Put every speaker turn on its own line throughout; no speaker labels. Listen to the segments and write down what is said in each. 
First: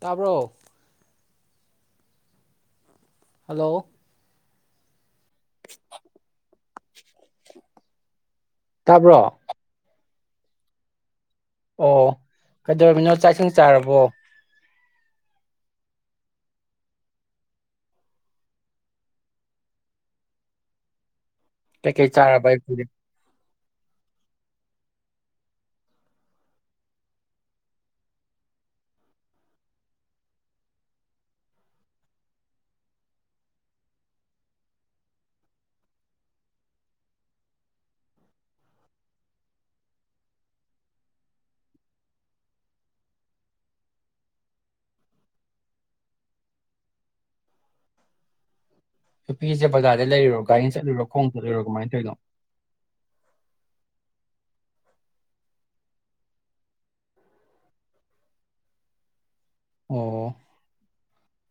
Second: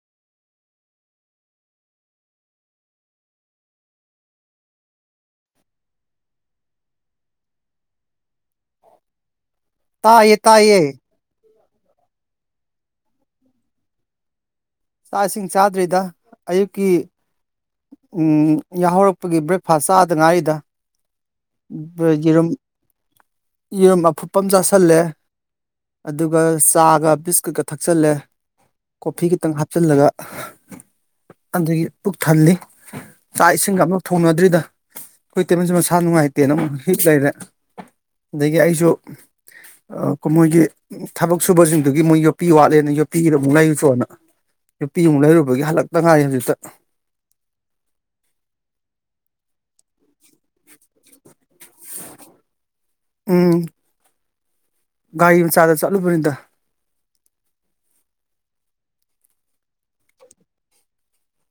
ꯇꯥꯕ꯭ꯔꯣ ꯍꯜꯂꯣ ꯇꯥꯕ꯭ꯔꯣ
ꯇꯥꯌꯦ ꯇꯥꯌꯦ
ꯑꯣ ꯀꯩꯗꯧꯃꯤꯅꯣ ꯆꯥꯛ ꯏꯁꯤꯡ ꯆꯥꯔꯕꯣ
ꯆꯥꯛ ꯏꯁꯤꯡ ꯆꯥꯗ꯭ꯔꯤꯗ ꯑꯌꯨꯛꯀꯤ ꯎꯝ ꯌꯥꯍꯧꯔꯛꯄꯒꯤ ꯕ꯭ꯔꯦꯛꯐꯥꯁ ꯆꯥꯗ ꯉꯥꯏꯔꯤꯗ
ꯀꯩ ꯀꯩ
ꯌꯦꯔꯨꯝ
ꯆꯥꯔꯄꯥꯏ ꯐꯗꯤ
ꯌꯦꯔꯨꯝ ꯑꯐꯨꯠꯄ ꯑꯃ ꯆꯥꯥꯁꯜꯂꯦ ꯑꯗꯨꯒ ꯆꯥꯒ ꯕꯤꯁꯀꯤꯠꯀ ꯊꯛꯆꯤꯜꯂꯦ ꯀꯣꯐꯤ ꯈꯤꯇꯪ ꯍꯥꯞꯆꯤꯜꯂꯒ ꯑꯗꯒꯤ ꯊꯜꯂꯤ ꯆꯥꯛ ꯏꯁꯤꯡꯒ ꯑꯃꯛ ꯊꯣꯡꯅꯗ꯭ꯔꯤꯗ ꯑꯩꯈꯣꯏ ꯇꯦꯕꯜꯁꯦ ꯃꯁꯥ ꯅꯨꯡꯉꯥꯏꯇꯦꯅ ꯑꯃꯛ ꯍꯤꯠ ꯂꯩꯔꯦ ꯑꯗꯒꯤ ꯑꯩꯁꯨ ꯫ ꯃꯣꯏꯒꯤ ꯊꯕꯛ ꯁꯨꯕꯁꯤꯡꯗꯨꯒꯤ ꯃꯣꯏ ꯌꯣꯠꯄꯤ ꯋꯥꯠꯂꯦꯅ ꯌꯣꯠꯄꯤꯒꯤꯗ ꯑꯃꯨꯛ ꯂꯩꯔꯁꯨꯅ ꯅꯨꯄꯤ ꯑꯃꯨꯛ ꯂꯩꯔꯨꯕꯒꯤ ꯍꯜꯂꯛꯇ ꯉꯥꯏ ꯍꯧꯖꯤꯛꯇ
ꯑꯩꯁꯦ ꯕꯖꯥꯔꯗ ꯂꯩꯔꯨꯔꯣ ꯒꯥꯔꯤ ꯆꯠꯂꯨꯔꯣ ꯈꯣꯡ ꯆꯠꯂꯨꯔꯣ ꯀꯃꯥꯏꯅ ꯇꯧꯔꯤꯅꯣ
ꯎꯝ ꯒꯥꯔꯤ ꯑꯃ ꯆꯥꯗ ꯆꯠꯂꯨ ꯄꯗ
ꯑꯣ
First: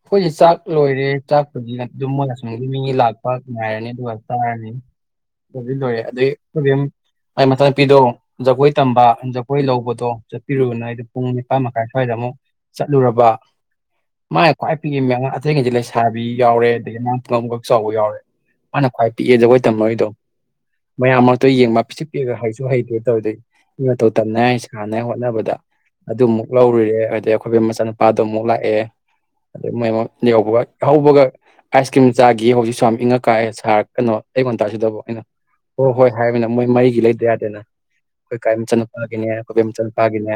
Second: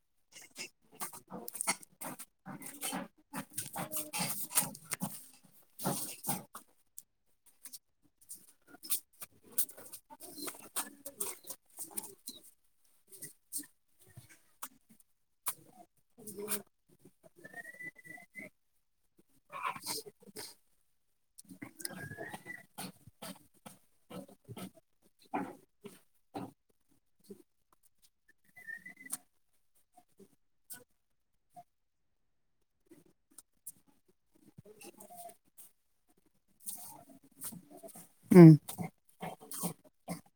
ꯑꯩꯈꯣꯏꯁꯦ ꯆꯥꯛ ꯂꯣꯏꯔꯦ c ꯆꯥꯛꯄꯗꯤꯅ ꯑꯗꯨꯝ ꯃꯣꯏꯅ ꯁꯨꯝ ꯑꯗꯨ ꯃꯤꯅꯤ ꯂꯥꯛ ꯄꯥꯛ ꯉꯥꯏꯔꯅꯤ ꯑꯗꯨꯒ ꯆꯥꯔꯅꯤ ꯑꯗꯨꯗꯤ ꯂꯣꯏꯔꯦ ꯑꯗꯨꯗꯤꯝ ꯑꯩ ꯃꯆꯥ ꯅꯨꯨꯄꯤꯗꯣ ꯖꯒꯣꯏ ꯇꯝꯕ ꯖꯒꯣꯏ ꯂꯧꯕꯗꯣ ꯆꯠꯄꯤꯔꯨꯅ ꯑꯩꯗꯣ ꯄꯨꯡ ꯅꯤꯄꯥꯟ ꯃꯈꯥꯏ ꯁ꯭ꯋꯥꯏꯗ ꯑꯃ ꯆꯠꯂꯨꯔꯕ ꯃꯥꯥꯏ ꯈ꯭ꯋꯥꯏ ꯄꯤꯛꯏ ꯃ ꯑꯊꯇꯩꯩꯁꯤ ꯂꯩꯁꯥꯕꯤ ꯌꯥꯎꯔꯦ ꯑꯗꯒꯤ ꯃꯥꯈꯛ ꯆꯥꯎꯕ ꯌꯥꯎꯔꯦ ꯃꯥꯅ ꯈ꯭ꯋꯥꯏ ꯄꯤꯛꯑꯦ ꯖꯒꯣꯏ ꯇꯝꯃꯣꯏꯗꯣ ꯃꯌꯥꯝ ꯃꯔꯛꯇꯣ ꯌꯦꯡꯕ ꯄꯤꯁꯤꯛ ꯄꯤꯛꯑꯒ ꯍꯩꯁꯨ ꯍꯩꯇꯦ ꯇꯧꯗꯣꯏ ꯃꯇꯧ ꯇꯝꯅꯉ ꯁꯥꯟꯅꯉꯥꯏ ꯍꯣꯠꯅꯕꯗ ꯑꯗꯨꯃꯨꯛ ꯂꯧꯔꯨꯔꯦ ꯍꯥꯏꯗꯤ ꯑꯩꯈꯣꯏꯒꯤ ꯃꯆꯥꯅꯨꯄꯥꯗꯣꯃꯨꯛ ꯂꯥꯛꯑꯦ ꯑꯗꯨ ꯃꯣꯏ ꯌꯧꯕꯒ ꯍꯧꯕꯒ ꯑꯥꯏꯁ ꯀ꯭ꯔꯤꯝ ꯆꯥꯈꯤꯌꯦ ꯍꯧꯖꯤꯛꯁꯨ ꯌꯥꯝ ꯏꯪꯉꯛ ꯀꯥꯏꯑꯦ ꯁꯥꯔ ꯀꯩꯅꯣ ꯑꯌ ꯉꯟꯇꯥꯁꯤꯗꯕ ꯑꯩꯅ ꯍꯣꯏ ꯍꯣꯏ ꯍꯥꯏꯃꯤꯅ ꯃꯣꯏ ꯃꯔꯤꯒꯤ ꯂꯩꯇꯗꯤ ꯑꯩꯈꯣꯏ
ꯎꯝ
ꯀꯥꯏ ꯃꯆꯥ ꯅꯨꯨꯄꯥꯒꯤꯅꯦ ꯑꯩꯈꯣꯏꯕꯤ ꯃꯆꯥ ꯅꯨꯨꯄꯥꯒꯤꯅꯦ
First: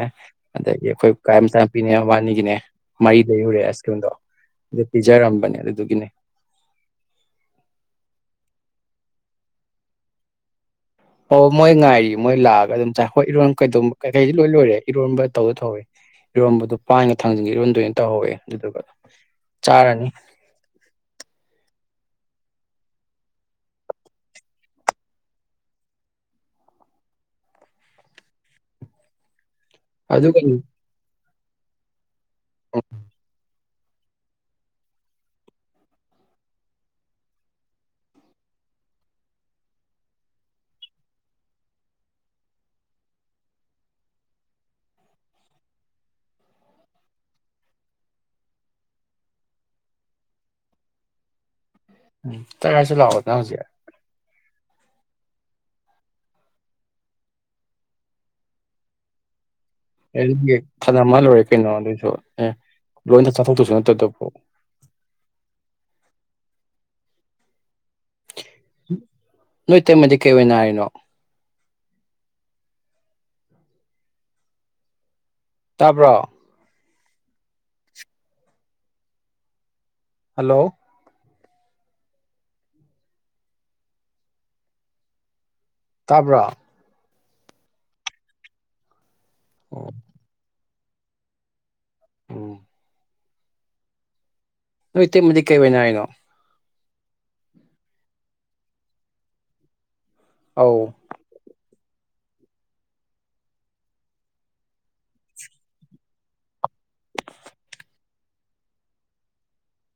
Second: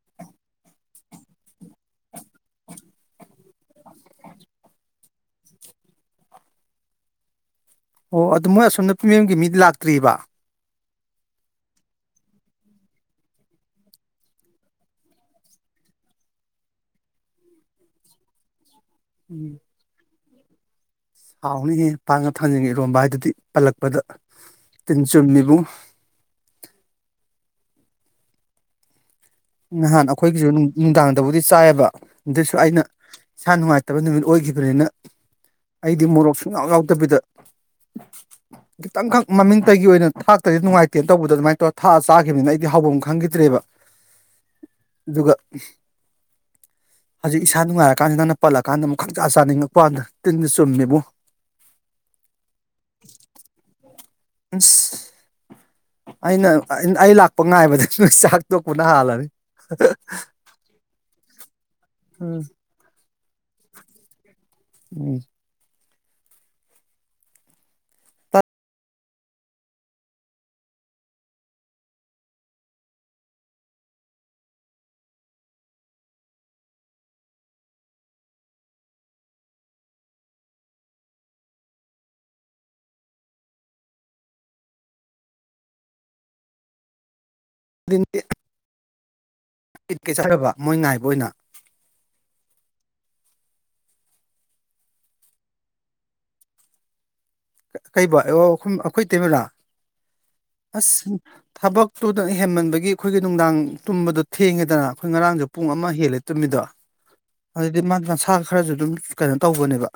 ꯑꯗꯒꯤ ꯑꯩꯈꯣꯏ ꯀꯥ ꯃꯆꯥ ꯅꯦ ꯋꯥꯅꯤꯒꯤꯅꯦ ꯃꯩ ꯂꯩꯍꯨꯔꯦ ꯑꯁꯀꯤꯌꯟꯗꯣ ꯑ ꯄꯤꯖꯔꯝꯕꯅꯦ ꯑꯗꯨꯗꯨꯒꯤꯅꯦ
ꯑꯣ ꯑꯗꯨ ꯃꯣꯏ ꯑꯁꯣꯝ ꯅꯨꯄꯤ ꯃꯦꯝꯒꯤ ꯃꯤꯗꯤ ꯂꯥꯛꯇ꯭ꯔꯤꯕ
ꯄꯧ ꯃꯣꯏ ꯉꯥꯏꯔꯤ ꯃꯣꯏ ꯂꯥꯛꯑꯒ ꯑꯗꯨꯝ ꯆꯥꯏ ꯍꯣꯏ ꯏꯔꯣꯟ ꯀꯩꯗ ꯀꯩ ꯀꯩꯁꯤ ꯂꯣꯏ ꯂꯣꯏꯔꯦ ꯏꯔꯣꯟꯕ ꯇꯧꯗ ꯇꯧꯋꯦ ꯏꯔꯣꯟꯝꯕꯗꯨ ꯄꯥꯏꯒ ꯊꯥꯡꯖꯤꯟꯒꯦ ꯏꯔꯣꯟꯝꯗꯣꯅ ꯇꯧꯍꯧꯋꯦ ꯑꯗꯨꯒꯗꯨ
ꯎꯝ ꯍꯥꯎꯅꯤ ꯍꯦ ꯄꯥꯛꯅ ꯊꯥꯡꯖꯅꯤꯡꯉꯤ ꯏꯔꯣꯝꯕ ꯍꯥꯏꯗꯨꯗꯤ ꯄꯜꯂꯛꯄꯗ ꯇꯤꯟ ꯆꯨꯝꯃꯤꯕꯨꯨꯡ
[unintelligible]
ꯅꯍꯥꯟ
ꯑꯗꯨꯒ
ꯑꯩꯈꯣꯏꯒꯤꯁꯨ
ꯎꯝ
ꯅꯨꯡꯗꯥꯡꯗꯕꯨꯗꯤ ꯆꯥꯏꯌꯦꯕ ꯑꯗꯨꯁꯨ ꯑꯩꯅ ꯏꯁꯥ ꯅꯨꯡꯉꯥꯏ ꯐꯠꯇꯕ ꯅꯨꯃꯤꯠ ꯑꯣꯏꯈꯤꯕꯅꯤꯅ ꯑꯩꯗꯤ ꯃꯣꯔꯣꯛ ꯁꯨꯡꯍꯥꯎ ꯌꯥꯎꯗꯕꯤꯗ ꯈꯤꯇꯪꯈꯛ ꯃꯃꯤꯡꯇꯒꯤ ꯑꯣꯏꯅ ꯊꯥꯛꯇꯗꯤ ꯅꯨꯡꯉꯥꯏꯇꯦꯅ ꯇꯧꯕꯗ ꯑꯗꯨꯃꯥꯏꯅ ꯇꯧꯔꯒ ꯊꯥꯛꯑ ꯆꯥꯈꯤꯕꯅꯤꯅ ꯑꯩꯗꯤ ꯍꯥꯎꯐꯝ ꯈꯪꯈꯤꯗ꯭ꯔꯦꯕ
[inaudible] [unintelligible]
ꯌꯒꯥ ꯍꯧꯖꯤꯛ ꯏꯁꯥ ꯅꯨꯡꯉꯥꯏꯔꯀꯥꯟꯁꯤꯗ ꯅꯪꯅ ꯄꯜꯂꯀꯥꯟꯗ ꯑꯃꯨꯛ ꯈꯪ ꯆꯥ ꯆꯥꯅꯤꯡꯉꯛꯄ ꯀꯥꯟꯗ ꯇꯤꯟꯗ ꯆꯨꯝꯃꯦꯕ
ꯎꯝ ꯇꯥꯏꯒꯥꯏꯁꯤ ꯑꯗ ꯅꯖꯤ
ꯑꯁ ꯑꯩꯅ ꯑꯩ ꯂꯥꯛꯄ ꯉꯥꯏꯕꯗꯒꯤ ꯅꯣꯏ ꯆꯥꯛ ꯇꯣꯛꯄꯅ ꯍꯥꯜꯂꯅꯤ
ꯑꯦ ꯐꯅ ꯃꯥꯜꯂꯨꯔꯦ ꯀꯩꯅꯣ ꯑꯗꯨꯏꯁꯨ
ꯎꯝ
ꯑꯦ ꯂꯣꯏꯗ ꯆꯥꯊꯣꯛꯇꯁꯨ ꯅꯠꯇꯗꯐꯥꯎ
ꯎꯝ
ꯅꯣꯏ ꯇꯦꯝꯃꯗꯤ ꯀꯩ ꯑꯣꯏꯅ ꯍꯥꯏꯔꯤꯅꯣ ꯇꯥꯕ꯭ꯔꯣ ꯍꯜꯂꯣ ꯇꯥꯕ꯭ꯔꯥ
ꯏꯠꯀ ꯆꯥꯔꯕ ꯃꯣꯏ ꯉꯥꯏꯕ ꯑꯣꯏꯅ
ꯎꯝ ꯅ ꯏꯇꯩꯃꯗꯤ ꯀꯩꯅꯤ ꯍꯥꯏꯔꯤꯅꯣ
ꯀꯩ ꯑꯩꯈꯣꯏ ꯇꯤꯃꯦꯔꯥ
ꯑꯧ
ꯑꯁ ꯊꯕꯛ ꯇꯨꯗꯅ ꯍꯦꯟꯃꯟꯕꯒꯤ ꯑꯩꯈꯣꯏꯒꯤ ꯅꯨꯡꯗꯥꯡ ꯇꯨꯝꯕꯗꯣ ꯊꯦꯡꯉꯦꯗꯅ ꯑꯩꯈꯣꯏ ꯉꯔꯥꯡꯁꯨ ꯄꯨꯡ ꯑꯃ ꯍꯦꯜꯂꯦ ꯇꯨꯝꯃꯤꯗꯣ ꯑꯗꯨꯗꯤ ꯃꯥ ꯃꯁꯥ ꯈꯔꯁꯨ ꯑꯗꯨꯝ ꯀꯩꯅꯣ ꯇꯧꯕꯅꯦꯕ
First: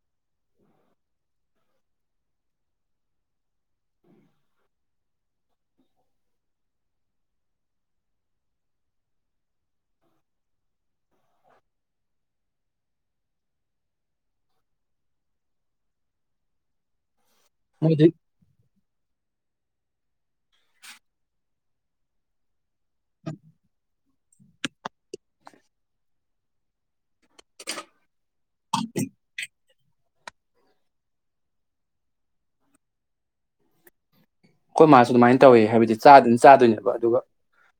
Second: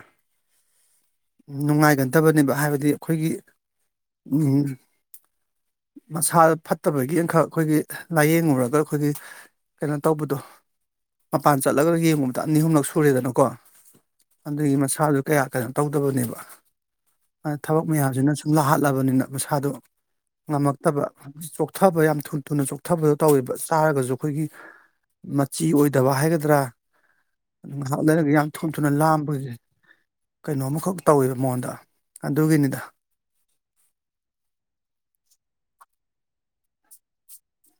ꯅꯨꯡꯉꯥꯏꯒꯗꯕꯅꯦꯕ ꯍꯥꯏꯕꯗꯤ ꯑꯩꯈꯣꯏꯒꯤ ꯃꯁꯥ ꯐꯠꯇꯕꯒꯤ ꯑꯃꯈꯛ ꯑꯩꯈꯣꯏꯒꯤ ꯂꯥꯏꯌꯦꯡꯉꯨꯔꯒ ꯑꯩꯈꯣꯏꯒꯤ ꯀꯩꯅꯣ ꯇꯧꯕꯗꯣ ꯃꯄꯥꯟ ꯆꯠꯂꯒ ꯌꯦꯡꯉꯨꯕꯗ ꯑꯅꯤ ꯑꯍꯨꯝꯂꯛ ꯁꯨꯔꯦꯗꯅꯀꯣ ꯑꯗꯨꯒꯤ ꯃꯁꯥꯁꯨ ꯀꯌꯥ ꯀꯩꯅꯣ ꯇꯧꯗꯕꯅꯦꯕ ꯑ ꯊꯕꯛ
ꯃꯣꯏꯗꯤ
ꯃꯌꯥꯝꯁꯤꯅ ꯁꯨꯝ ꯂꯥꯛꯍꯜꯂ ꯆꯠꯂꯕꯅꯤꯅ ꯃꯁꯥꯗꯣ ꯉꯝꯃꯛꯇꯕ ꯆꯣꯛꯊꯕ ꯌꯥꯝ ꯊꯨꯅ ꯊꯨꯅ ꯆꯣꯛꯊꯕꯗꯣ ꯇꯧꯋꯦꯕ ꯆꯥꯔꯒꯁꯨ ꯑꯩꯈꯣꯏꯒꯤ ꯃꯆꯤ ꯑꯣꯏꯗꯕ ꯍꯥꯏꯒꯗ꯭ꯔꯥ ꯑꯗꯨ ꯉꯥꯏꯍꯥꯛ ꯂꯩꯔꯒ ꯌꯥꯝ ꯊꯨꯝ ꯊꯨꯅ ꯂꯥꯝꯕꯁꯦ ꯀꯩꯅꯣ ꯑꯃꯈꯛ ꯇꯧꯋꯦꯕ ꯃꯉꯣꯟꯗ ꯑꯗꯨꯒꯤꯅꯤꯗ
ꯍꯣꯏ ꯃꯥꯁꯨ ꯑꯗꯨꯃꯥꯏꯅ ꯇꯧꯋꯦ ꯍꯥꯏꯕꯗꯤ ꯆꯥꯗꯣꯏꯅ ꯆꯥꯗꯣꯏꯅꯦꯕ ꯑꯗꯨꯒ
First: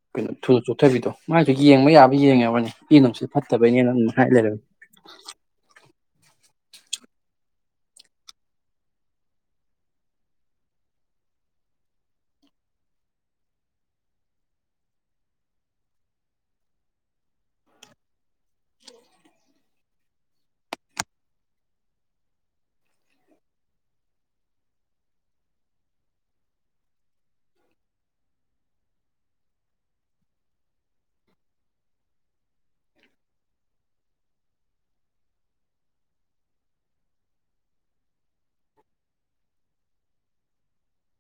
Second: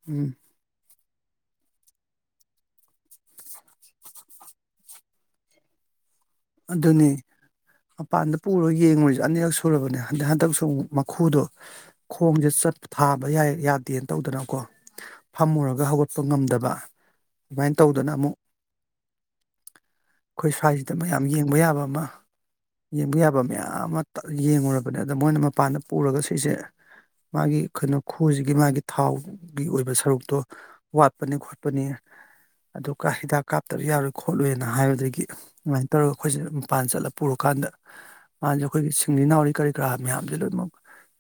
ꯎꯝ
ꯀꯩꯅꯣ ꯊꯨꯅ ꯆꯣꯛꯊꯕꯤꯗꯣ ꯃꯥꯏꯁꯨ ꯌꯦꯡꯕ ꯌꯥꯕ ꯌꯦꯡꯉꯕꯅꯤ ꯏ ꯑꯗꯨꯅꯨꯡꯁꯤ ꯐꯠꯇꯕꯩꯅꯦꯅ ꯑꯗꯨꯝ ꯍꯥꯏ ꯂꯩꯔꯒ
ꯑꯗꯨꯅꯦ ꯃꯄꯥꯟꯗ ꯄꯨꯔꯒ ꯌꯦꯡꯉꯨꯔꯁꯦ ꯑꯅꯤꯈꯛ ꯁꯨꯔꯕꯅꯦ ꯍꯟꯗꯛ ꯍꯟꯗꯛꯁꯨ ꯃꯈꯨꯗꯣ ꯈꯣꯡꯁꯦ ꯆꯠ ꯊꯥꯕ ꯌꯥꯗꯦꯅ ꯇꯧꯗꯅꯀꯣ ꯐꯝꯃꯨꯔꯒ ꯍꯧꯒꯠꯄ ꯉꯝꯗꯕ ꯑꯗꯨꯃꯥꯏꯅ ꯇꯧꯗꯅ ꯑꯃꯨꯛ ꯑꯩꯈꯣꯏ ꯁ꯭ꯋꯥꯏꯁꯤꯗ ꯌꯥꯝ ꯌꯦꯡꯕ ꯌꯥꯕ ꯑꯃ ꯌꯦꯡꯕ ꯌꯥꯕ ꯃꯌꯥꯝ ꯑꯃ ꯌꯦꯡꯉꯨꯔꯕꯅꯦ ꯑꯗ ꯃꯣꯏꯅ ꯃꯄꯥꯟꯗ ꯄꯨꯔꯒ ꯁꯤꯁꯦ ꯃꯥꯒꯤ ꯀꯩꯅꯣ ꯈꯨꯁꯤꯒꯤ ꯃꯥꯒꯤ ꯊꯥꯎꯒꯤ ꯑꯣꯏꯕ ꯁꯔꯨꯛꯇꯣ ꯋꯥꯠꯄꯅꯤ ꯈꯣꯠꯄꯅꯤ ꯑꯗꯨꯒ ꯍꯤꯗꯥꯛ ꯀꯥꯞꯇꯔ ꯌꯥꯔꯣꯏ ꯈꯣꯠꯂꯨꯅ ꯍꯥꯏꯕꯗꯒꯤ ꯑꯗꯨꯃꯥꯏꯅ ꯇꯧꯔꯒ ꯑꯩꯈꯣꯏꯁꯤꯅ ꯃꯄꯥꯟ ꯆꯠꯂꯒ ꯄꯨꯔꯀꯥꯟꯗ ꯃꯥꯁꯦ ꯑꯩꯈꯣꯏꯒꯤ ꯁꯤꯡꯂꯤ ꯅꯥꯎꯔꯤ ꯀꯔꯤ ꯀꯔꯥ ꯃꯌꯥꯝꯁꯦ ꯂꯣꯏꯅꯃꯛ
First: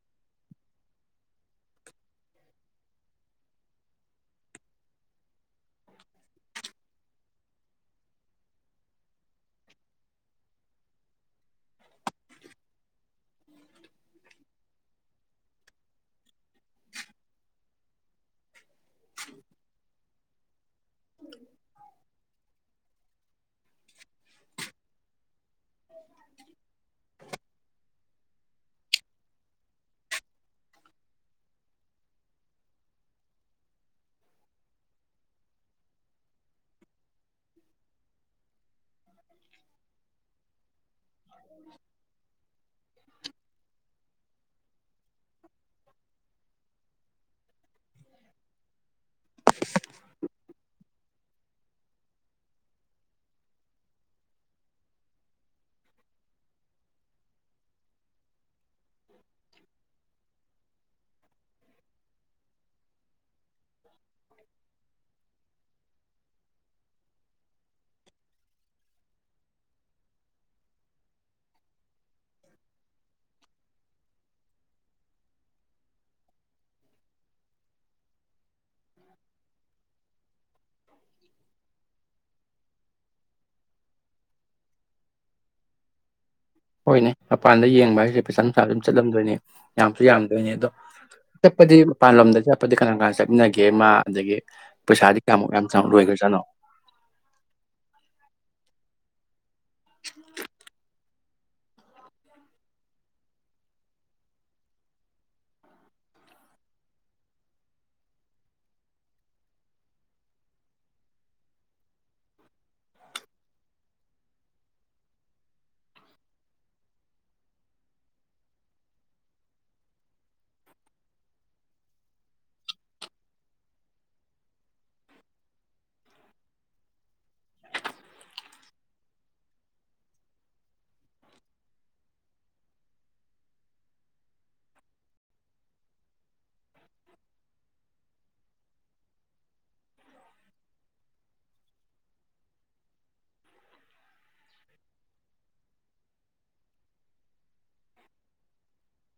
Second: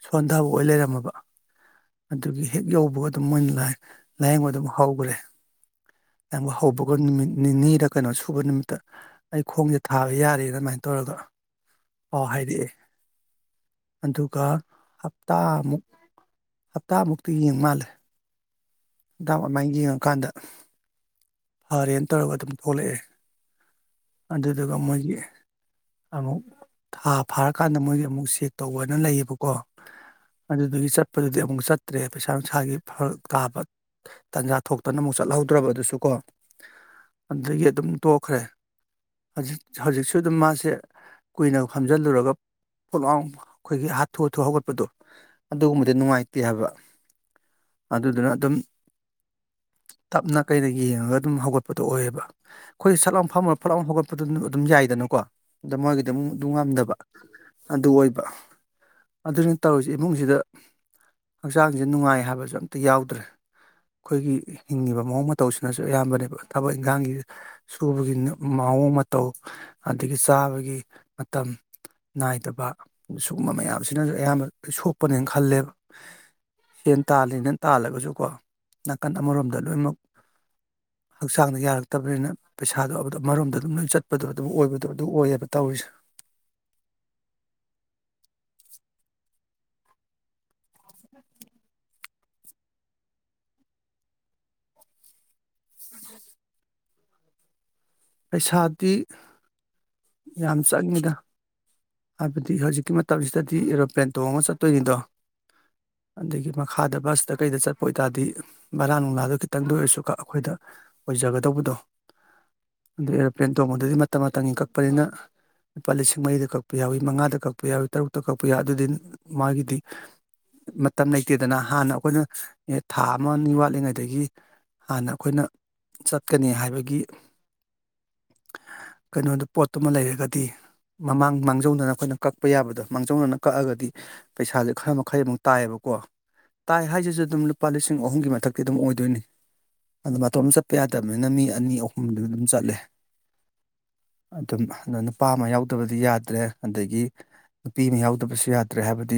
ꯁꯣꯟꯊꯕ ꯑꯣꯏꯅ ꯂꯩꯔꯝꯃꯕ ꯑꯗꯨꯒꯤ ꯍꯦꯛ ꯌꯧꯕ ꯑꯗꯨꯝ ꯃꯣꯏꯅ ꯂꯥꯏꯌꯦꯡꯕ ꯑꯗꯨꯝ ꯍꯧꯈ꯭ꯔꯦ ꯑꯩꯕꯨ ꯍꯧꯕꯒ ꯅꯨꯃꯤꯠ ꯅꯤꯅꯤꯗ ꯀꯩꯅꯣ ꯁꯨꯕ ꯅꯨꯃꯤꯠꯇ ꯑꯩ ꯈꯣꯡꯁꯦ ꯊꯥꯕ ꯌꯥꯔꯦ ꯑꯗꯨꯃꯥꯏꯅ ꯇꯧꯔꯒ ꯄꯥꯎ ꯍꯥꯏꯔꯛꯑꯦ ꯑꯗꯨꯒ ꯍꯞꯇꯥꯃꯨꯛ ꯍꯞꯇꯥꯃꯨꯛꯇꯤ ꯌꯦꯡ ꯃꯥꯜꯂꯦ ꯟꯗꯥꯝ ꯑꯗꯨꯃꯥꯏ ꯌꯦꯡꯉꯀꯥꯟꯗ ꯐꯔꯦꯅ ꯇꯧꯔꯒ ꯑꯗꯨꯝ ꯊꯣꯛꯂꯛꯑꯦ ꯑꯗꯨꯗꯗꯨꯀ ꯃꯖꯒꯤ ꯑꯃꯨꯛ ꯊꯥ ꯐꯥꯔꯀꯥꯟꯗ ꯃꯣꯏꯁ ꯑꯃꯨꯛ ꯆꯦꯛ ꯇꯧꯕꯅ ꯂꯩꯌꯦꯕꯀꯣ ꯑꯗꯨꯗꯨꯒꯤ ꯆꯠꯄꯗꯨꯗꯤ ꯑꯃꯨꯛ ꯆꯠꯇ꯭ꯔꯦ ꯄꯩꯁꯥ ꯅꯨꯡꯁꯥꯒꯤ ꯐꯔꯛ ꯇꯥꯕ ꯇꯟꯖꯥ ꯊꯣꯛꯇꯅ ꯑꯃꯨꯛ ꯆꯠꯍꯧꯗ꯭ꯔꯕ ꯑꯗꯨꯁꯨ ꯀꯣ ꯑꯗꯨꯗꯒꯤ ꯑꯗꯨꯝ ꯇꯣꯛꯈ꯭ꯔꯦ ꯍꯧꯖꯤ ꯍꯧꯖꯤꯛꯁꯨ ꯑꯗꯨꯝ ꯃꯥꯁꯦ ꯀꯨꯏꯅ ꯐꯝꯖꯤꯜꯂꯨꯔꯒ ꯄꯣꯠꯂꯥꯡ ꯑꯩꯈꯣꯏꯒꯤ ꯍꯥꯊꯨ ꯍꯥꯊꯨ ꯍꯧꯒꯠꯄꯗꯣ ꯑꯗꯨꯒꯨꯝꯕꯗꯤ ꯅꯨꯡꯉꯥꯏꯇꯦ ꯍꯥꯏꯕ ꯑꯗꯨꯗꯨꯅꯝ ꯇ ꯑꯗꯨꯝ ꯍꯧꯒꯠꯄꯗꯣ ꯑꯣꯏꯌꯦꯕ ꯑꯩꯈꯣꯏ ꯁꯛꯂꯥꯎ ꯐꯝꯃꯔ ꯐꯠꯂꯥꯎ ꯍꯧꯒꯠꯄꯗꯨ ꯑꯗꯨꯝ ꯌꯥꯏꯗꯅꯀꯣ ꯑꯗ ꯃꯣꯏꯒꯤꯗꯤꯝ ꯑꯗꯨ ꯉꯝꯗꯕ ꯑꯗꯨ ꯑꯣꯏꯕ ꯑꯗꯨꯅ ꯇꯧꯔꯤꯁꯤ ꯏꯃꯨꯡꯁꯤꯗ ꯍꯛꯆꯥꯡꯁꯦ ꯅꯨꯡꯉꯥꯏ ꯍꯥꯏꯕꯁꯨ ꯑꯝꯇ ꯌꯥꯎꯗ꯭ꯔꯦ ꯑꯩꯈꯣꯏꯒꯤ ꯍꯤꯡꯉꯤꯕ ꯃꯑꯣꯡ ꯃꯇꯧꯁꯤꯅꯁꯨ ꯁ ꯑꯌꯥꯝꯕꯅꯦꯕ ꯊꯕꯛ ꯏꯟꯈꯥꯡꯒꯤ ꯁꯨꯕꯒꯤ ꯃꯑꯣꯡ ꯃꯇꯧ ꯑꯗꯒꯤ ꯆꯥꯕꯒꯤ ꯃꯇꯝ ꯅꯥꯏꯗꯕ ꯁꯒꯨꯝꯕ ꯃꯌꯥꯝꯁꯤꯅꯁꯨ ꯑꯌꯥꯝꯕ ꯁꯣꯛꯄꯅꯦꯅ ꯈꯜꯂꯦꯕ ꯁꯦꯟ ꯇꯥꯜꯂꯤꯅ ꯇꯥꯜꯂꯒꯁꯨꯀꯣ ꯅꯥꯀꯟ ꯑꯃꯔꯣꯝꯗ ꯂꯣꯏꯅꯃꯛ ꯍꯛꯆꯥꯡꯗ ꯌꯥꯔꯛꯇꯕꯅꯤꯅ ꯄꯩꯁꯥꯗꯣ ꯑꯃꯔꯣꯝꯗ ꯑꯗꯨꯝ ꯂꯣꯏ ꯆꯠꯄꯗꯣ ꯑꯗꯨ ꯑꯣꯏꯕꯗꯣ ꯑꯗꯨ ꯑꯣꯏꯌꯦꯕ ꯇꯧꯔꯤꯁꯦ
[unintelligible] ꯍꯣꯏꯅꯦ ꯃꯄꯥꯟꯗ ꯌꯦꯡꯕ ꯍꯥꯏꯁꯦ ꯄꯩꯁꯥ ꯅꯨꯡꯁꯥ ꯑꯗꯨꯝ ꯆꯠꯂꯝꯗꯣꯏꯅꯦ ꯌꯥꯝꯁꯨ ꯌꯥꯝꯗꯣꯏꯅꯦ ꯑꯗꯣ ꯆꯠꯄꯗꯤ ꯃꯄꯥꯟꯂꯣꯝꯗ ꯆꯠꯄꯗꯤ ꯀꯅꯥ ꯀꯅꯥ ꯆꯠꯃꯤꯟꯅꯒꯦ ꯃꯥ ꯑꯗꯒꯤ ꯄꯩꯁꯥꯗꯤ ꯀꯌꯥꯃꯨꯛ ꯌꯥꯝ ꯆꯥꯎ ꯂꯣꯏꯒꯗꯦ ꯁꯅ
ꯄꯩꯁꯥꯗꯤ ꯌꯥꯝ ꯆꯪꯉꯤꯗ ꯍꯥꯏꯕꯗꯤ ꯍꯧꯖꯤꯛꯀꯤ ꯃꯇꯝꯁꯤꯗꯗꯤ ꯑꯦꯔꯣꯄ꯭ꯂꯦꯟ ꯇꯣꯡꯉ ꯆꯠꯇꯣꯏꯅꯤꯗꯣ ꯑꯗꯒꯤ ꯃꯈꯥꯗ ꯕꯁꯇ ꯀꯩꯗ ꯆꯠꯄ ꯑꯣꯏꯇꯥꯥꯔꯗꯤ ꯕꯔꯥ ꯅꯨꯡꯂꯥꯗꯣ ꯈꯤꯇꯪꯗ ꯑꯣꯏꯔꯁꯨ ꯑꯩꯈꯣꯏꯗ ꯑꯣꯏꯖꯒꯗꯧꯕꯗꯣ
[unintelligible]
ꯑꯗꯨ ꯑꯦꯔꯣꯄ꯭ꯂꯦꯟ ꯇꯣꯡꯕꯗꯗꯤ ꯃꯇꯝ ꯃꯇꯝꯒꯤ ꯀꯛꯄꯅꯤꯅ ꯂꯨꯄꯥ ꯂꯤꯁꯤꯡ ꯃꯔꯤꯗ ꯀꯛꯄ ꯌꯥꯎꯏ ꯃꯉꯥꯗ ꯀꯛꯄ ꯌꯥꯎꯏꯤ ꯇꯔꯨꯛꯇ ꯀꯛꯄ ꯌꯥꯎꯏ ꯑꯗꯨꯗꯤ ꯃꯥꯒꯤꯗꯤ ꯃꯇꯝ ꯂꯩꯇꯦꯗꯅ ꯍꯥꯟꯅ ꯑꯩꯈꯣꯏꯅ ꯊꯥ ꯑꯃ ꯑꯅꯤ ꯋꯥꯠꯂꯤꯉꯩꯗꯒꯤ ꯍꯥꯟꯅ ꯑꯩꯈꯣꯏꯅ ꯆꯠꯀꯅꯤ ꯍꯥꯏꯕꯒꯤ ꯀꯩꯅꯣꯗꯨ ꯄꯣꯠꯇꯨꯃ ꯂꯩꯔꯒꯗꯤ ꯃꯃꯥꯡ ꯃꯥꯡꯖꯧꯗꯅ ꯑꯩꯈꯣꯏꯅ ꯀꯛꯄ ꯌꯥꯕꯗꯣ ꯃꯥꯡꯖꯧꯅꯅ ꯀꯛꯑꯒꯗꯤ ꯄꯩꯁꯥꯁꯦ ꯈꯔ ꯃꯈꯩ ꯑꯃꯨꯛ ꯇꯥꯏꯌꯦꯕꯀꯣ ꯀꯣ ꯇꯥꯏ ꯍꯥꯏꯁꯤꯁꯨ ꯑꯗꯨꯝ ꯂꯨꯄꯥ ꯂꯤꯁꯤꯡ ꯑꯍꯨꯝꯒꯤ ꯃꯊꯛꯇꯤ ꯑꯗꯨꯝ ꯑꯣꯏꯗꯣꯏꯅꯤ ꯑꯗꯨ ꯃꯇꯣꯟꯝ ꯆꯠꯄ ꯌꯥꯗꯕꯅꯤꯅ ꯃꯤ ꯑꯅꯤ ꯑꯍꯨꯝꯗꯨꯅ ꯑꯗꯨꯝ ꯆꯠꯂꯦ ꯑꯗꯨꯝ ꯑꯗꯣ ꯅꯨꯄꯥ ꯑꯃ ꯌꯥꯎꯗꯕꯗꯤ ꯌꯥꯗ꯭ꯔꯦ ꯑꯗꯒꯤ ꯅꯨꯄꯤ ꯑꯃ ꯌꯥꯎꯗꯕꯁꯨ ꯌꯥꯗ꯭ꯔꯦ ꯍꯥꯏꯕꯗꯤ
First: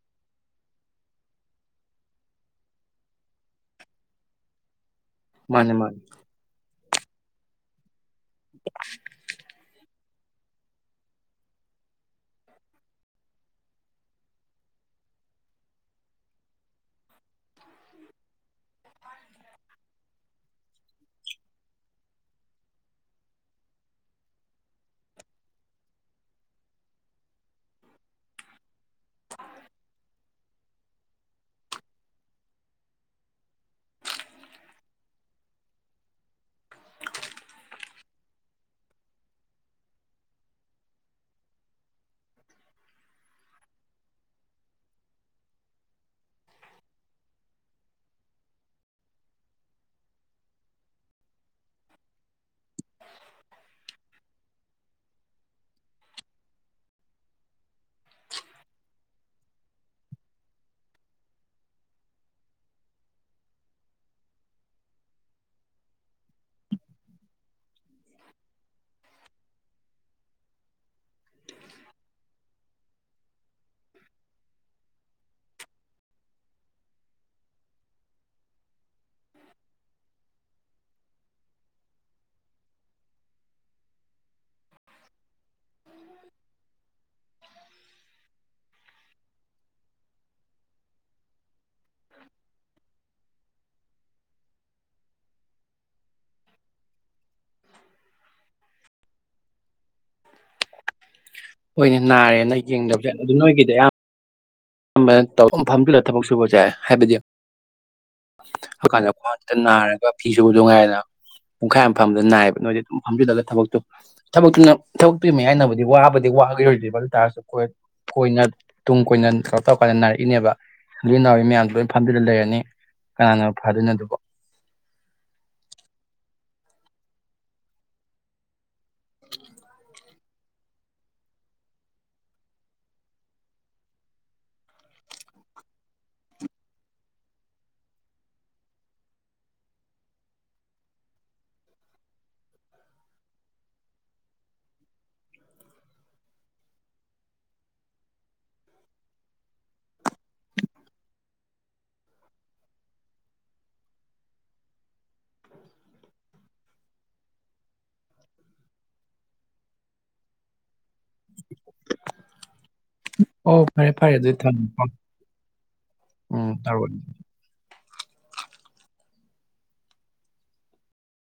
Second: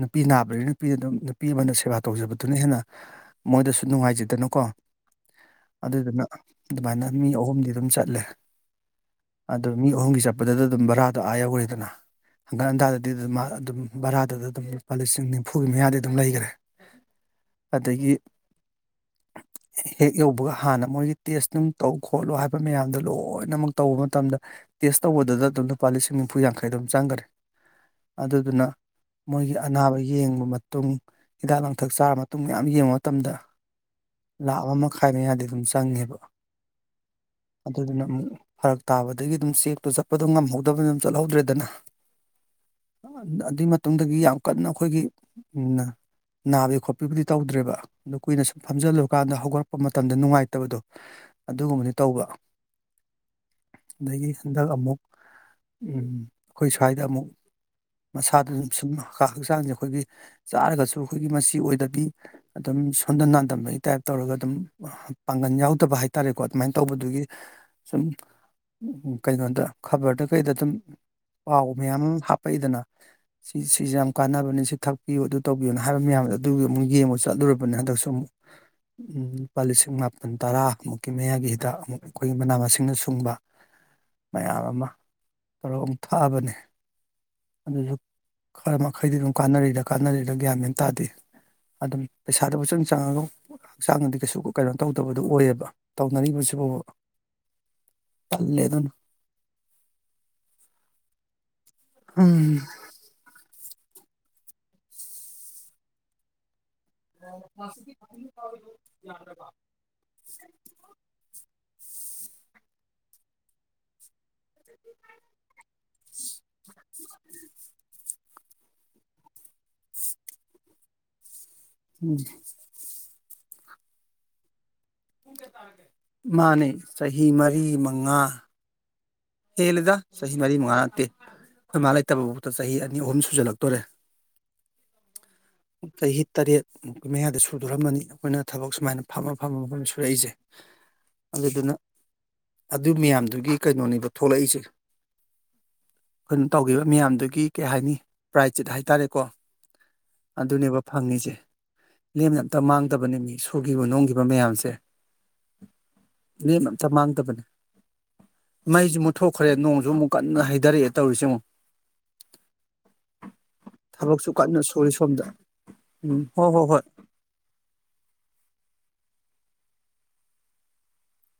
ꯅꯨꯄꯤ ꯅꯥꯕꯗꯒꯤ ꯅꯨꯄꯤꯗ ꯑꯗꯨꯝ ꯅꯨꯄꯤ ꯑꯃꯅ ꯁꯦꯕꯥ ꯇꯧꯖꯕꯗꯨꯅ ꯍꯦꯟꯅ ꯃꯣꯏꯗꯁꯨ ꯅꯨꯡꯉꯥꯏꯖꯗꯅꯀꯣ
ꯃꯥꯅꯦ ꯃꯥꯅꯦ
ꯑꯗꯨꯗꯨꯅ ꯑꯗꯨꯃꯥꯏꯅ ꯃꯤ ꯑꯍꯨꯝꯗꯤ ꯑꯗꯨꯝ ꯆꯠꯂꯦ ꯑꯣ ꯃꯤ ꯑꯍꯨꯝꯒꯤ ꯆꯠꯄꯗꯨꯗ ꯑꯗꯨꯝ ꯕꯔꯥꯗꯣ ꯑꯥ ꯌꯧꯈ꯭ꯔꯦꯗꯅ ꯍꯪꯒꯟ ꯍꯟꯗꯥꯗꯗꯤ ꯑꯗꯨꯝ ꯑꯗꯨꯝ ꯚꯔꯥꯗꯨ ꯑꯗꯨꯝ ꯂꯨꯄꯥ ꯂꯤꯁꯤꯡ ꯅꯤꯐꯨꯒꯤ ꯃꯌꯥꯥꯗꯤ ꯑꯗꯨꯝ ꯂꯩꯈ꯭ꯔꯦ ꯑꯗꯒꯤ ꯍꯦꯛ ꯌꯧꯕꯒ ꯍꯥꯟꯅ ꯃꯣꯏꯒꯤ ꯇꯦꯁ ꯅꯨꯡ ꯇꯧ ꯈꯣꯠꯂꯨ ꯍꯥꯏꯕ ꯃꯌꯥꯝꯗꯣ ꯂꯣꯏꯅꯃꯛ ꯇꯧꯕ ꯃꯇꯝꯗ ꯇꯦꯁ ꯇꯧꯕꯗꯨꯗ ꯑꯗꯨꯝ ꯂꯨꯄꯥ ꯂꯤꯁꯤꯡ ꯅꯤꯐꯨ ꯌꯥꯡꯈꯩ ꯑꯗꯨꯝ ꯆꯪꯈꯔꯦ ꯑꯗꯨꯗꯨꯅ ꯃꯣꯏꯒꯤ ꯑꯅꯥꯕ ꯌꯦꯡꯕ ꯃꯇꯨꯡ ꯍꯤꯗꯥꯛ ꯂꯥꯡꯊꯛ ꯆꯥꯔꯕ ꯃꯇꯨꯡ ꯃꯌꯥꯝ ꯌꯦꯡꯕ ꯃꯇꯝꯗ ꯂꯥ ꯃꯈꯥꯏ ꯃꯌꯥꯗꯤ ꯑꯗꯨꯝ ꯆꯪꯉꯦꯕ
[unintelligible]
ꯑꯗꯨꯗꯨꯅ ꯑꯃꯨꯛ ꯐꯔꯛ ꯇꯥꯕꯗꯒꯤ ꯑꯗꯨꯝ ꯆꯦꯛꯇꯣ ꯆꯠꯄꯗꯣ ꯉꯝꯍꯧꯗꯕꯅꯤ ꯑꯗꯨꯝ ꯆꯠꯍꯧꯗ꯭ꯔꯦꯗꯅ
[unintelligible]
ꯑꯗꯨꯏ ꯃꯇꯨꯡꯗꯒꯤ ꯌꯥꯝ ꯀꯟꯅ ꯑꯩꯈꯣꯏꯒꯤ ꯎ ꯅꯥꯕ ꯈꯣꯠꯄꯤꯕꯨꯗꯤ ꯇꯧꯗ꯭ꯔꯦꯕ ꯑ ꯀꯨꯏꯅ ꯁꯨꯝ ꯐꯝꯖꯤꯜꯂꯨꯕ ꯀꯥꯟꯗ ꯍꯧꯒꯠꯂꯛꯄ ꯃꯇꯝꯗ ꯅꯨꯡꯉꯥꯏꯇꯕꯗꯣ ꯑꯗꯨꯒꯨꯝꯕꯅꯤ ꯇꯧꯕ ꯑꯗꯒꯤ ꯍꯟꯗꯛ ꯑꯃꯨꯛ ꯎꯝ ꯑꯩꯈꯣꯏ ꯁ꯭ꯋꯥꯏꯗ ꯑꯃꯨꯛ ꯃꯁꯥꯗ ꯑꯗꯨꯝ ꯁꯨꯝ ꯍꯛꯆꯥꯡꯁꯦ ꯑꯩꯈꯣꯏꯒꯤ ꯆꯥꯔꯒꯁꯨ ꯑꯩꯈꯣꯏꯒꯤ ꯃꯆꯤ ꯑꯣꯏꯗꯕꯤ ꯑꯗꯨꯝ ꯁꯣꯟꯗ ꯅꯥꯟꯗꯕꯒꯤ ꯇꯥꯏꯞ ꯇꯧꯔꯒ ꯑꯗꯨꯝ ꯄꯥꯡꯒꯜ ꯌꯥꯎ ꯐꯠꯇꯕ ꯍꯥꯏꯇꯥꯔꯦꯀꯣ ꯑꯗꯨꯃꯥꯏꯅ ꯇꯧꯕꯗꯨꯒꯤ ꯁꯨꯝ ꯀꯩꯅꯣꯗ ꯈꯕꯔꯗ ꯀꯩꯗ ꯑꯗꯨꯝ ꯄꯥꯎ ꯃꯌꯥꯝ ꯑꯃ ꯍꯥꯞꯄꯛꯏꯗꯅ ꯁꯤ ꯁꯤꯁꯦ ꯌꯥꯝ ꯀꯥꯟꯅꯕꯅꯤ ꯁꯤ ꯊꯛꯄꯤꯌꯨ ꯑꯗꯨ ꯇꯧꯕꯤꯌꯨꯅ ꯍꯥꯏꯕ ꯃꯌꯥꯝꯗꯣ ꯑꯗꯨꯒꯤ ꯑꯃꯨꯛ ꯌꯦꯡꯕ ꯆꯠꯂꯨꯔꯕꯅꯤ ꯍꯟꯗꯛꯁꯨ ꯑꯃꯨ ꯎꯝ ꯂꯨꯄꯥ ꯂꯤꯁꯤꯡ ꯃꯥꯄꯜ ꯇꯔꯥ ꯑꯃꯨꯛꯀꯤ ꯃꯌꯥꯏꯒꯤ ꯍꯤꯗꯥꯛ ꯑꯃꯨꯛ ꯑꯩꯈꯣꯏꯒꯤ ꯃꯅꯥ ꯃꯁꯤꯡꯅ ꯁꯨꯡꯕ ꯃꯌꯥꯝ ꯑꯃ ꯇꯔꯣ ꯑꯃꯨꯛ ꯊꯛꯑꯕꯅꯦ ꯑꯗꯨꯁꯨ ꯈꯔ ꯃꯈꯩꯗꯤ ꯑꯗꯨꯝ ꯀꯥꯟꯅꯔꯤꯗ ꯀꯥꯟꯅꯔꯤꯗ ꯒ꯭ꯌꯥꯟ ꯃ ꯇꯥꯗꯦ ꯑꯗꯨꯝ ꯄꯩꯁꯥꯗꯨꯕꯨ ꯁꯨꯝ ꯆꯪꯉꯒ ꯍꯛꯆꯥꯡꯗꯗꯤ ꯀꯩꯁꯨ ꯀꯩꯅꯣ ꯇꯧꯗꯕꯗꯨ ꯑꯣꯏꯌꯦꯕ ꯇꯧꯅꯔꯤꯕꯁꯤꯕꯨ ꯇꯜꯂꯦ ꯑꯗꯨꯅ
ꯍꯣꯏꯅꯦ
ꯎꯝ
ꯅꯥꯔꯦꯅ ꯌꯦꯡꯗꯕꯁꯦ ꯑꯗꯨ ꯅꯣꯏꯒꯤꯗꯤ ꯌꯥꯝ ꯐꯝꯗꯨꯂ ꯊꯕꯛ ꯁꯨꯕꯖꯥꯏ
[unintelligible]
ꯍꯥꯏꯀꯥꯟꯗ ꯈ꯭ꯋꯥ ꯈꯤꯇ ꯅꯥꯔꯒ ꯐꯤ ꯁꯨꯕ ꯑꯗꯨꯅꯨꯡꯉꯥꯏꯗꯅ ꯄꯨꯡꯈꯥꯏ ꯑꯃ ꯃꯐꯝꯗ ꯅꯥꯌꯦꯕ ꯅꯣꯏꯦ ꯑꯗꯨꯝ ꯐꯝꯁꯤꯜꯂꯒ ꯊꯕꯛꯇꯣ ꯊꯕꯅ ꯊꯕꯛ ꯄꯤꯕ ꯌꯥꯏꯅꯕꯗꯤ ꯋꯥꯕꯗꯤ ꯋꯥꯈꯤꯔꯣꯏꯗ꯭ꯔꯤꯕ ꯑꯗꯨ ꯇꯥꯔꯁꯨ ꯑꯩꯣꯏꯣꯏꯅ ꯇꯨꯡ ꯀꯣꯏꯅ ꯇꯧꯔ ꯇꯧꯔ ꯀꯥꯟꯗ ꯅꯥꯔꯛꯏꯅꯦꯕ ꯏ ꯏ ꯅꯥꯎꯏ ꯃꯌꯥꯝꯗꯣ ꯂꯣꯏꯅ ꯐꯝꯗꯨꯅ ꯂꯩꯔꯅꯤ ꯀꯅꯥꯅꯣ ꯐꯗꯣꯏꯅꯣ ꯑꯗꯨꯕꯣ
ꯃꯥꯅꯦ ꯆꯍꯤ ꯃꯔꯤ ꯃꯉꯥ ꯍꯗ ꯆꯍꯤ ꯃꯔꯤ ꯃꯉꯥ ꯅꯠꯇꯦ ꯑꯩꯈꯣꯏꯃꯥ ꯂꯩꯇꯕ ꯐꯥꯎꯗ ꯆꯍꯤ ꯑꯅꯤ ꯑꯍꯨꯝ ꯁꯨꯖꯜꯂꯛꯇꯣꯔꯦ ꯆꯍꯤ ꯇꯔꯦꯠ ꯃꯨꯛꯀꯤ ꯃꯌꯥꯏꯗ ꯁꯨꯗꯣꯔꯝꯃꯅꯤ ꯑꯩꯈꯣꯏꯅ ꯊꯕꯛ ꯁꯨꯃꯥꯏꯅ ꯐꯝꯃ ꯐꯝꯃꯝ ꯁꯨꯔꯛꯏꯁꯦ ꯑꯗꯨꯗꯨꯅ ꯑꯗꯨ ꯃꯌꯥꯝꯗꯨꯒꯤ ꯀꯩꯅꯣꯅꯦꯕ ꯊꯣꯛꯂꯛꯏꯁꯦ ꯑꯩꯈꯣꯏꯅ ꯇꯧꯈꯤꯕ ꯃꯌꯥꯝꯗꯨꯒꯤ ꯀꯩ ꯍꯥꯏꯅꯤ ꯄ꯭ꯔꯥꯏꯖ ꯆꯤꯠ ꯍꯥꯏꯇꯥꯔꯦꯀꯣ ꯑꯗꯨꯅꯦꯕ ꯐꯪꯉꯁꯦ ꯂꯦꯝꯅ ꯑꯝꯇ ꯃꯥꯡꯗꯕꯅꯦ ꯃꯤ ꯁꯨꯈꯤꯕ ꯅꯣꯡꯒꯤꯈꯤꯕ ꯃꯌꯥꯝꯁꯦ ꯃꯤ ꯑꯝꯇ ꯃꯥꯡꯗꯕꯅꯦ ꯃꯩꯁꯨ ꯃꯨꯠꯊꯣꯛꯈ꯭ꯔꯦ ꯅꯣꯡꯁꯨ ꯑꯃꯨꯛ ꯀꯟꯅ ꯍꯩꯊꯔꯛꯑꯦ ꯇꯧꯔꯤꯁꯦ ꯑꯃꯨꯛ
ꯐꯔꯦ, ꯐꯔꯦ.
ꯊꯕꯛꯁꯨ
ꯑꯗꯨꯗꯤ
ꯀꯟꯅ
ꯊꯝꯃꯦꯀꯣ.
ꯁꯣꯔꯤ ꯁꯝꯗ ꯎꯝ ꯍꯣꯏ ꯍꯣꯏ ꯍꯣꯏ